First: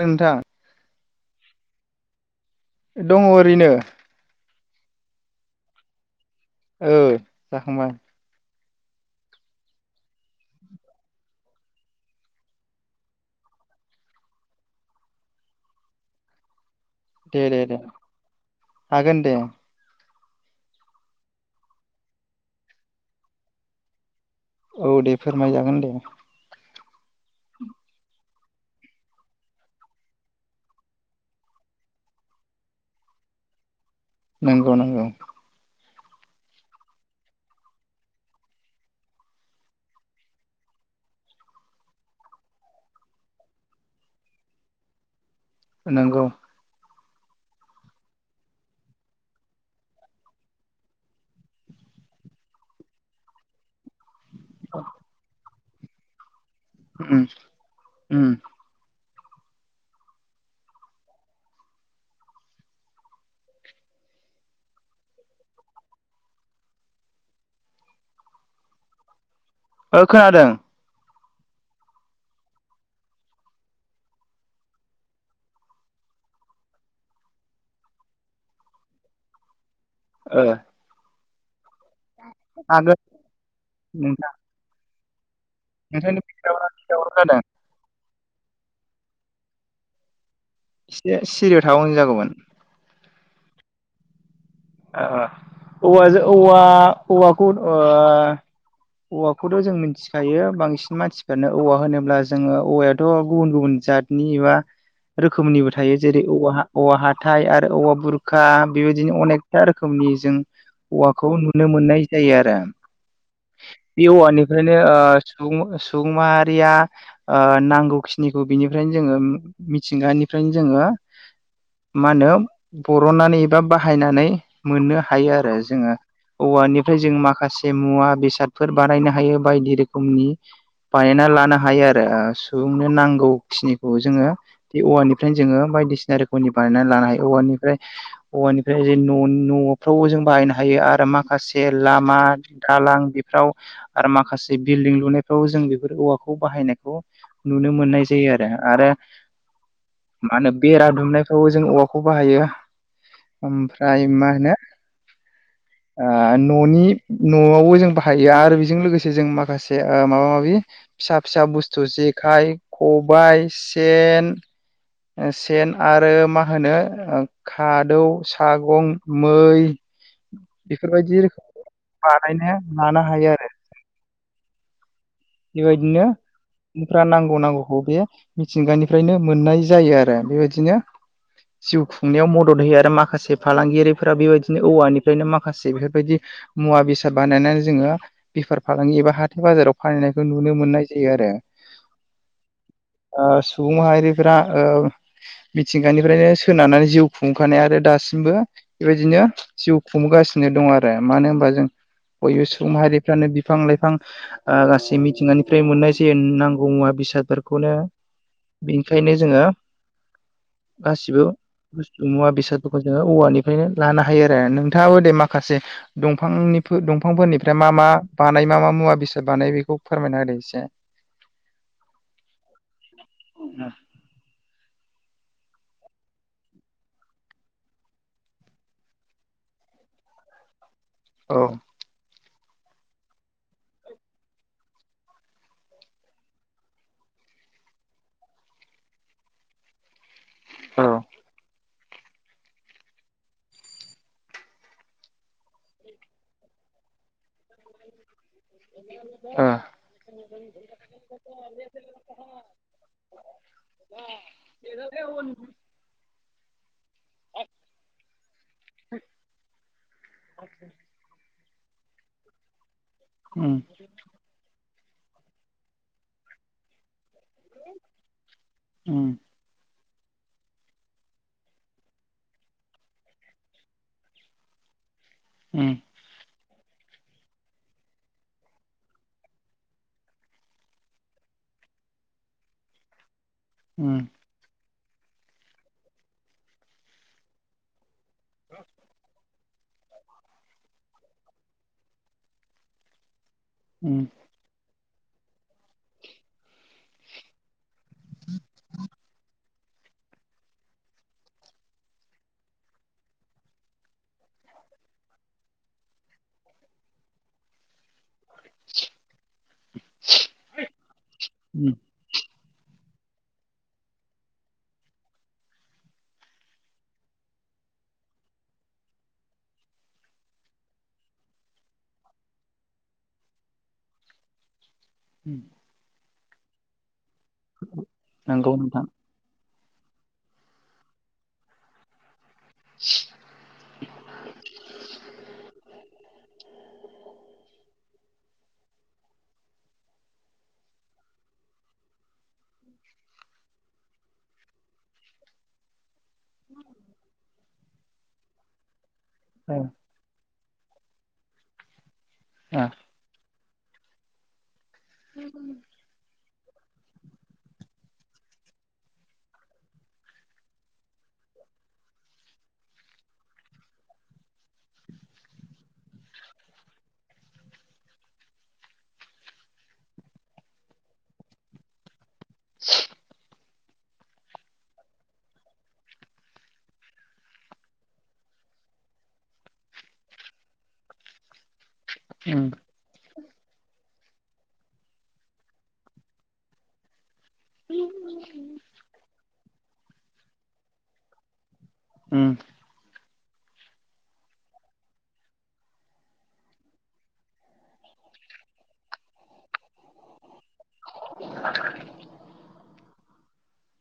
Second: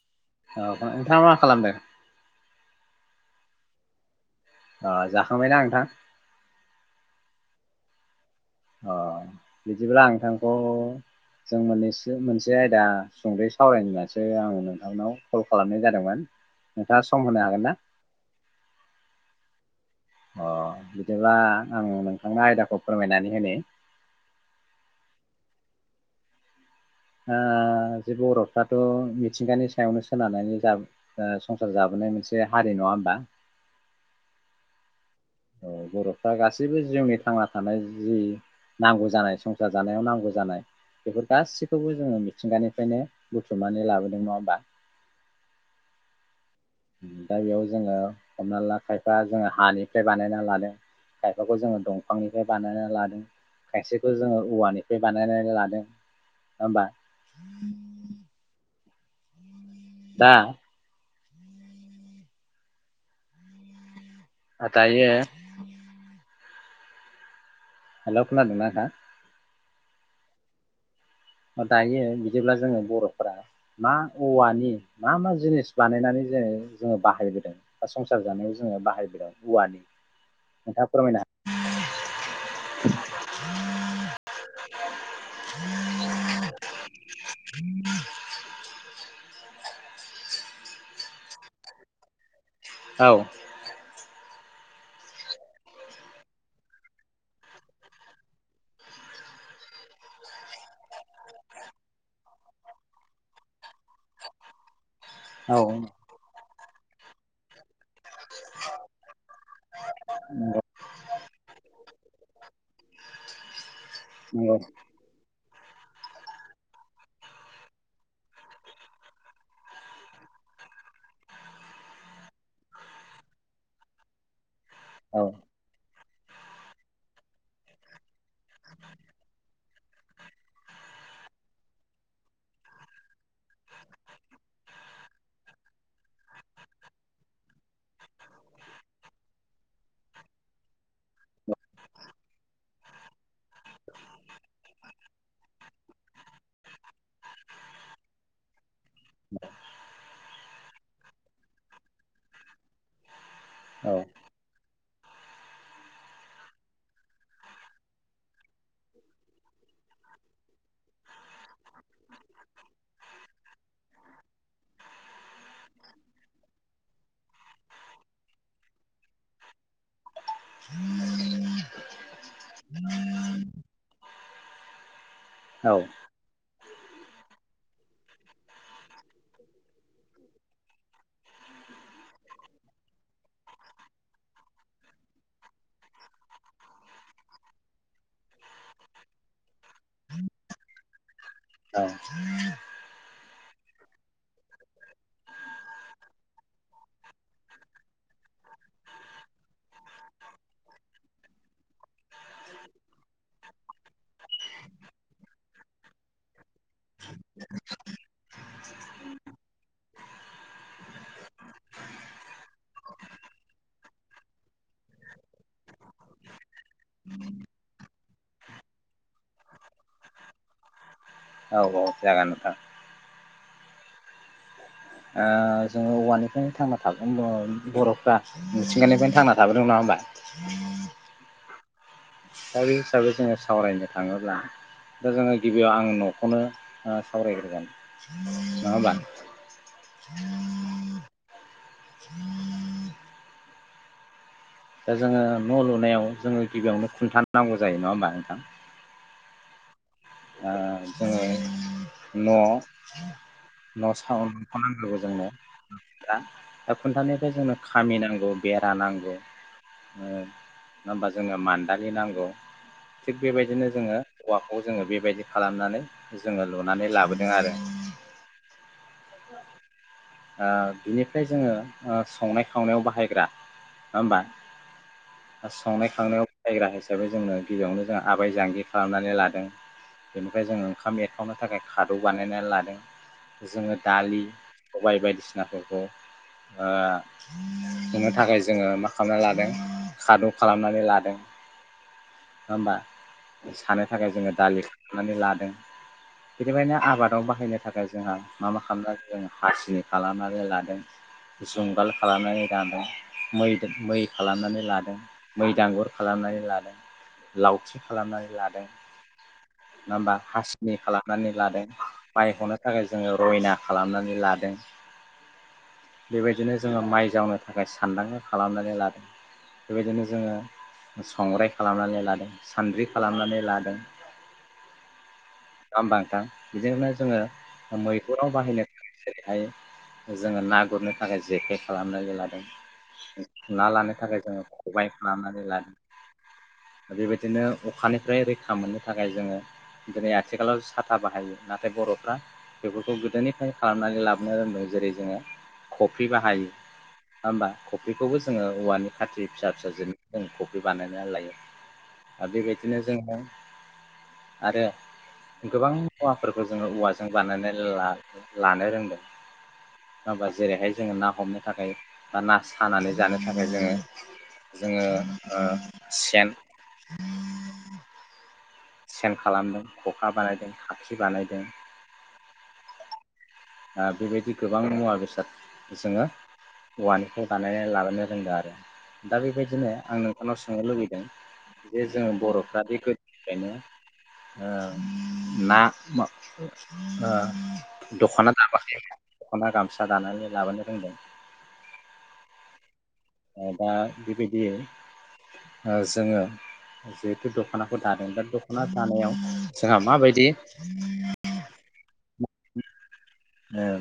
नोंथां औ। नोंथाङा मा खालामदों? दङ ओरैनो अ जाखांबायना नोंथां? ओ जाखांबाय। अ बिदिब्ला नोंथांखौ जों मोननैसो मोनसे आयदा सुंद'यै सावरायनानैसो आं नोंथांनाव कल खालामनाय जादोंमोन। नोंथाङा सम होनो दे दे हागोन ना दे हागोन दे। अ बिदिब्ला आं नोंथांनो आयदाखौ फोरमायनानै होनि औ दे फोरमायजागोन दे। आं जे बर'फ्राथ' मिथिंगानि सायावनो सोनारनानै संसार जाबोनाय मोनसे हारि नङा होमबा? नोंगौ नोंगौ। ओ बर'फ्रा गासैबो जिउनि थांना थानाय जि नांगौ जानाय संसार जानायाव नांगौ जानाय बेफोर गासैखौबो जोङो मिथिंगानिफ्रायनो बुथुमनानै लाबोदों नङा होमबा? नोंगौ। दा बेयाव जोङो हमना ला खायफा जोङो हानिफ्राय बानायना लादों खायफाखौ जोङो दंफांनिफ्राय बानायना लादों खायसे खौ जोङो औवानिफ्राय बानायनानै लादों। [inaudible] उम उम। दा दायो हेलौ खोनादों ना नोंथां? ओ खोनादों। दायो बिदिब्ला जोङो बर'फोरा मा औवानि मा मा जिनिस बानायनानै जोङो जोङो बाहायबोदों बा संसार जानायाव जोङो बाहायबोदों औवानि नोंथाङा फोरमाय हा आगोल नोंथां नोंखायनो [unintelligible] दावराव‌ जादों। [unintelligible] एसे सिरियाव थाबा मोजां जागौमोन। औ। ओ औवाजों औवा औखौ आ औवाखौथ' जों मिथिखायो बांसिन मानसिफोरानो औवा होनोब्ला जोङो औवायाथ' गुबुन गुबुन जातनि एबा औ रोखोमनिबो थायो जेरै औवा। औवा हाथाइ आरो औवा बुरखा बेबायदिनो अनेक आरो खोमनि जों औवाखौ नुनो मोननाय जायो आरो बे नंगौ औवानिफ्रायनो ओ सुबुं सुबुं माहारिया ओ नांगौखिनिखौ बिनिफ्रायनो जोङो मिथिंगानिफ्रायनो जोङो मा होनो बर'नानै एबा बाहायनानै मोननो औ हायो आरो जोङो औवानिफ्राय जों माखासे मुवा बेसादफोर बानायनो हायो बायदि रोखोमनि बानायना लानो हायो आरो ओ सुबुंनो नांगौ खिनिखौ जोङो बे औवानिफ्रायनो जोङो बायदिसिना रोखोमनि बानायना लानो हायो औवानिफ्राय औवानिफ्राय न'नि न'फ्रावबो जों बाहायनो हायो आरो माखासे लामा दालां बेफ्राव आरो माखासे बिल्डिं लुनायफ्राव जों बेफोर औवाखौ बाहायनायखौ नुनो मोननाय जायो आरो आरो मा होनो बेरा दुमनायफ्रावबो जों औवाखौ बाहायो ओमफ्राय मा ओ न'नि न'आवबो जों बाहायो आरो बेजों लोगोसे जों ओ माखासे माबा माबि फिसा फिसा बुस्थु जेखाइ खबाइ सेन सेन आरो मा होनो खादौ सागं मै बेफोरबायदि रोखोम बानायनो लानो हायो आरो औ बेबायदिनो फ्रा नांगौ नांगौखौ बे मिथिंगानिफ्रायनो मोननाय जायो आरो बेबायदिनो जिउ खुंनायाव मदद होयो आरो माखासे फालांगियारिफोरा बेबायदिनो औवानिफ्रायनो माखासे बेफोरबायदि मुवा बेसाद बानायनानै जोङो बेफार फालांगि एबा हाथाय बाजाराव फाननाय नुनो मोननाय जायो आरो ओ सुबुंमाहारिफ्रा ओ मिथिंगानिफ्रायनो सोनारनानै जिउ खुंखानाय आरो दासिमबो बेबायदिनो जिउ खुंगासिनो दङ आरो मानो होनबा जों बयबो सुबुं माहारिफ्रानो बिफां लाइफां ओ गासै मि निफ्राय मोननाय जायो नांगौ मुवा बेसादफोरखौनो बेनिखायनो जोङो गासिबो मुवा बेसादफोरखौ जोङो औवानिफ्रायनो लानो हायो आरो नोंथाङाबो दे माखासे दंफांनि दंफांफोरनिफ्राय मा मा बानाय मा मा मुवा बेसाद बानाय बेखौ फोरमायना होदो एसे औ औ जागोन नोंथां अ ओ जोङो औवानिफ्रायनो थांना [unintelligible] बर'फ्रा मिथिंगानिफ्रायनो थांना थाबोदों नङा होमबा अ दा बे हिसाबै जोङो सावरायनो थाङोब्ला दा जोङो गिबियाव आं न'खौनो ओ सावरायग्रोगोन नङा होमबा औ [inaudible] दा जोङो न' लुनायाव जोङो गिबियावनो खुन्था नांगौ जायो नङा होमबा नोंथां ओ ओ जोङो न' न' [unintelligible] नांग्रोगौ जोंनो दा खुन्थनिफ्राय जोंनो खामि नांगौ बेरा नांगौ नङा होमबा जोङो मान दानि नांगौ थिग उम बेबायदिनो जोङो औवाखौ जोङो बे बेबायदि खालामनानै जोङो लुनानै लाबोदों आरो उम ओ बिनिफ्राय जोङो ओ संनाय खावनायाव बाहायग्रा नङा होमबा आ उम संनाय खावनायाव बाहायग्रा हिसाबै जोंनो गिबियावनो जों आबाय जांगि खालामनानै लादों बेनिफ्राय जोङो ओंखाम एरखावनो थाखाय खादौ बानायनानै लादों जोङो उम दालि सबाय बायदिसिनाफोरखौ ओ नुनो थाखाय जोङो मा खालामना लादों खादब खालामनानै लादों हबा सानो उम थाखाय जोङो दालि लादों बेनिबायायनो आबादाव बाहायनो थाखाय जोंहा मा मा खालामनाय जों हासि खालामनानै लादों जुंगाल खालामनानै लादों मै मै खालामनानै लादों मै दांगुर खालामनानै लादों लावथि खालामनाय नङा हा हासिनि खालामनानै लादों उम माइखौनो थाखाय जोङो रयना खालामनानै लादों बेबायदिनो जोङो माइ जावनो थाखाय सान्दांखा खालामनानै लादों बेबायदिनो जोङो संग्राय खालामनानै ला लादों सानद्रि खालामनानै लादों उम दाम बांथाम बेजोंनो जोङो मैहुराव नंगौ बाहायनो नोंथां जेरैहाय जोङो ना गुरनो थाखाय जेखाइ खालामनानै लादों ना लानो थाखाय जोङो खबबाय खालामनानै लादों बेबायदिनो अखानिफ्राय रैखा मोननो थाखाय जोङो दिनै आथिं आथिखालाव साथा बाहायो नाथाय बर'फ्रा बेफोरखौ गोदोनिफ्रायनो खालामनानै लाबोनो रोंदों जेरै जोङो खफ्रि बाहायो नङा होमबा खफ्रिखौबो जोङो औवानि खााख्रि फिसा ओ फिसाजों दंख बे बानायनानै लायो आदि ओ बदिनो जोा आरो गोबां न फोरफोरखौ जोङो औवाजों बानायनानै लानो रोंदों हङबा जेरैहाय जोङो ना हमनो थाखाय बा ना सानानै जानो थाखाय जोङो जोङो सेन सेन खालामदों खखा बानायदों खाखि बानायदों बेबायदि गोबां मुवा बेसाद जोङो औवानिखौ बानायनानै लाबोनो रोंदों आरो दा बेबायदिनो आं नोंथांनाव सोंनो लुबैदों बेे जोङो उम बर'फ्रा बे बेओंखायनो ना म दखाना दख'ना गामसा दानानै लाबोनो रोंदों उम दा बेबायदियै जोङो जिहेथु दख'नाखौ दादों दा दख'ना दानायाव जोंहा माबायदि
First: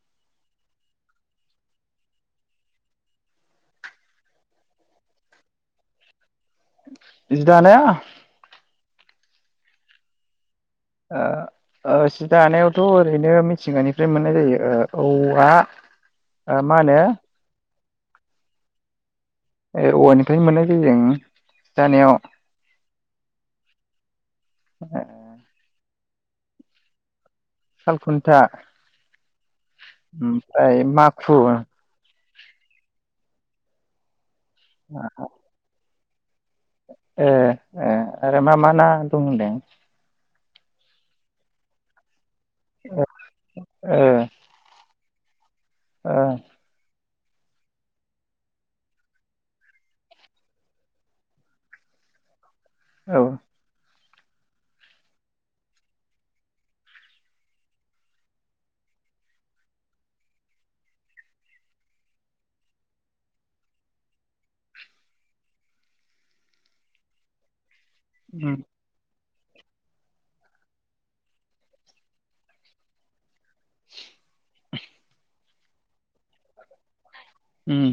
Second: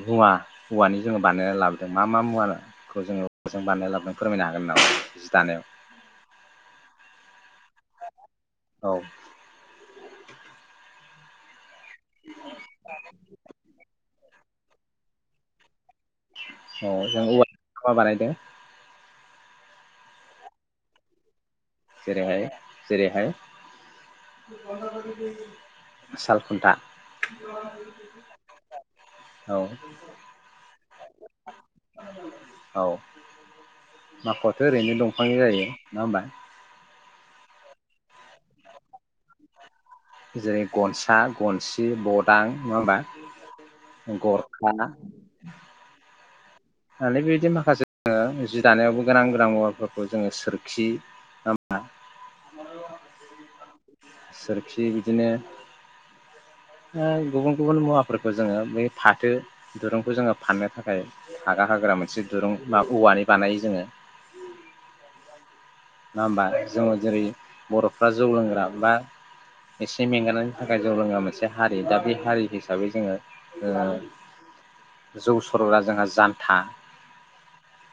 हौवा हौवानि जोङो बानायना लाबोदों मा मा मुवाखौ जोङो हवाजों बानायना लाबोदों फोरमायनो हागोन नामा जि दानायाव इदि दानायया औ आ सि दाानायावथ' ओरैनो मिथिंगानिफ्राय मोननाय जायो ओ औवआ मान माबा बानायदों ए औवानिफ्राय मोननाय जायो जों दानायाव जेरैहाय जेरैहाय बे ब साल खुन्था सालखुन्था औ ओमफ्राय माखु औ माखआथ' ओरैनो दंफां जायो ना होनोमबा ए ए आरो मा मा ना दं होनदों जेरै गनसा गनसि बट दां नङाबा ओ गरखा [unintelligible] [unintelligible] आरो बेबायदि माखासे जोङ जि दानायावबो गोनां गोनां मुवाफोरखौ जोङो सोरखि मा औ सोरखि बिदिनो गुबुन गुबुन मुवाफोरखौ जोङो बै फाथो दुरुंखौ जोङो फाननो थाखाय हाग्रा हाग्रा मोनसे दुरुं बा औवानि बानायो जोङो नङा होमबा जोङो जेरै बर'फ्रा जौ उम लोंग्रा बा एसे मेंगानायनि थाखाय जौ रोङा मोनसे हारि दा बे हारि हिसाबै जोङो ज खर जोंहा जानथा उम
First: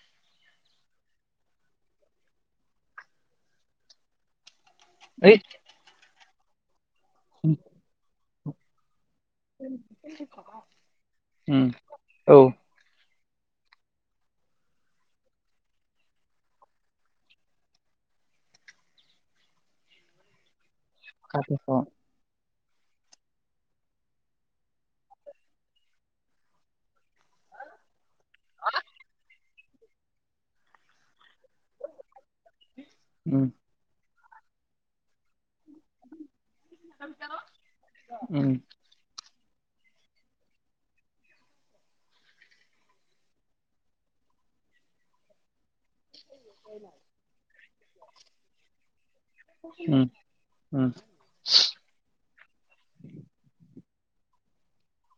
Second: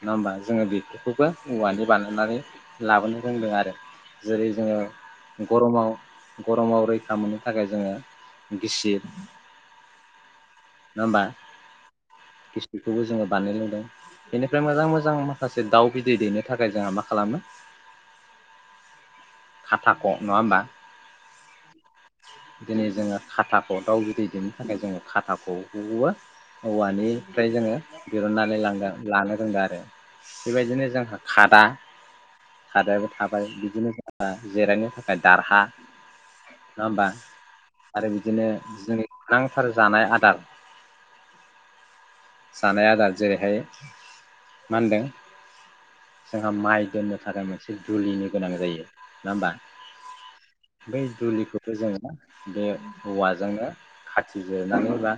नङा होमबा जोङो बेफोरखौबो औवानो बानायनानै लाबोनो रोंदों आरो जेरै जोङो ओइ गरमाव गरमावरै मोननो थाखाय जोङो गिसिर उ नङा होमबा औ गिस्ट्रिकखौबो जोङो बानाय लुदों बेनिफ्राय मोजां मोजां माखासे दाउ बिदै दैनो थाखाय जोंहा मा खालामो खाथाखौ नङा होमबा स दिनै जोङो खाथाखौ दाउ जुदै देनो थाखाय जोङो खाथाखौबो औवानिफ्राय जोङो दहुननानै लां लानो रोंदों आरो आरो बेबायदिनो जोंहा खादा थादारबो थाबाय उम बिदिनो जिरायनो थाखाय दारहा नङा होमबा आरो बिदिनो उम गोनांथार जानाय आदार जानाय आदार जेरैहाय मा होनदों जोंहा माइ दोननो थादोंमोन एसे दुलिनो गोनां जायो नङा होमबा उम उम बै दुलिखौबो जोङो बे औवाजोंनो खाथि जोनानै बा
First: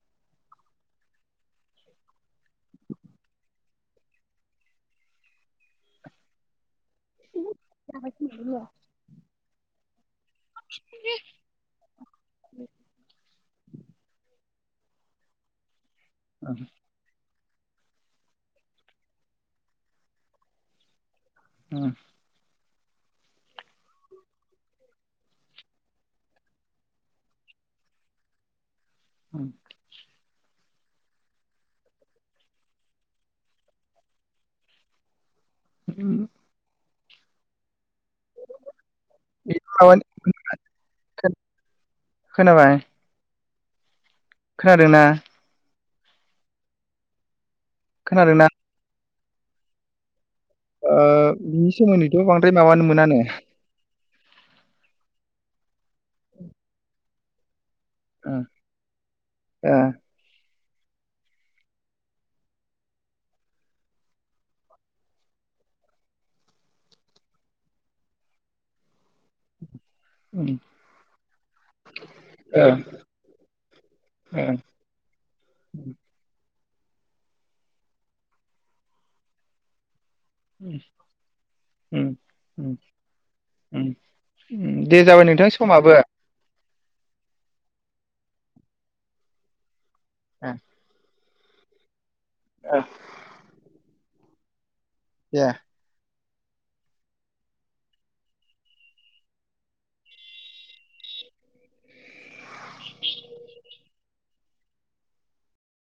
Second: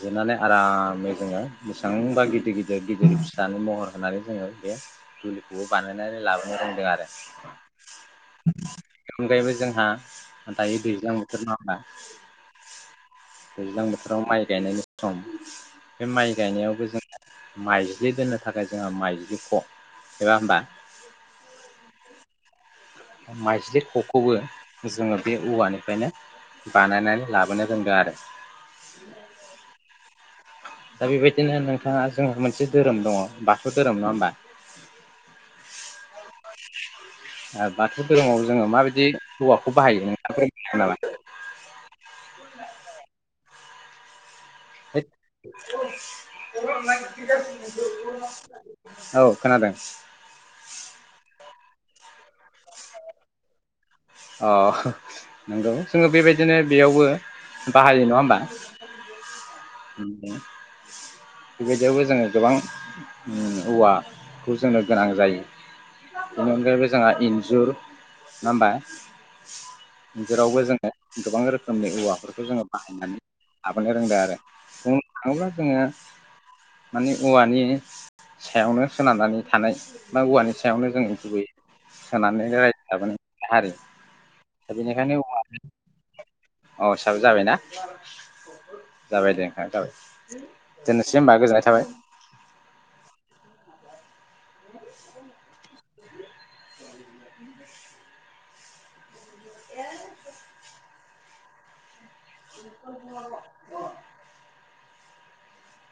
जोनानै आरामै जोङो बेसेबांबा गिदिर गिदिर गिदिर फिथानो महर होनानै जोङो बे दुलिखौबो बानायनानै लाबोनो रोंदों आरो बेनि अनगायैबो [unintelligible] जोंहा दायो दैज्लां बोथोर नङा दैज्लां बोथोराव माइ गेन सम बे माइ उम गायनायावबो जों माइज्लि दोननो थाखाय जोङो माइज्लिखौ एबा होनबा औ माइज्लि खखौबो जोङो बे औवानिफ्रायनो बानायनानै लाबोनो रोंदों आरो औ दा बेबायदिनो नोंथाङा जोंहा मोनसे धोरोम दङ बाथौ धोरोम नङा होमबा उम आ बाथौ धोरोमाव जोङो माबायदि हौवाखौ बाहायो नोंथां [unintelligible] खोनाबाय खोनादोंना ग खोनादोंना औ खोनादों बिनि सोमोन्दैथ' बांद्राय माबानो मोनानो अ नंगौ जोङो बेबायदिनो बेयावबो बाहायो नङा ओ होमबा ओ बेबायदियावबो जोङो गोबां औवाखौ जोंनो गोनां जायो बेनि अनगायैबो जोंहा इन्जुर नङा होमबा उम जेरावबो जोङो गोबां रोखोमनि औवाफोरखौ जोङो ओ बाहायनानै लाबोनो रोंदों आरो ओ उम बुंनो थाङोब्ला जोङो माने औवानि सायावनो सोनारनानै थानाय मा औवानि सायावनो जों गुबै उम सोनानै उम रायजो जबोनाय हारि उम दे जाबाय नोंथां समाबो औ साबो जाबायना जाबाय दे ओंख जाबाय। जे एसे होमबा गोजोननाय थाबाय। आ दे [unintelligible] ब [unintelligible]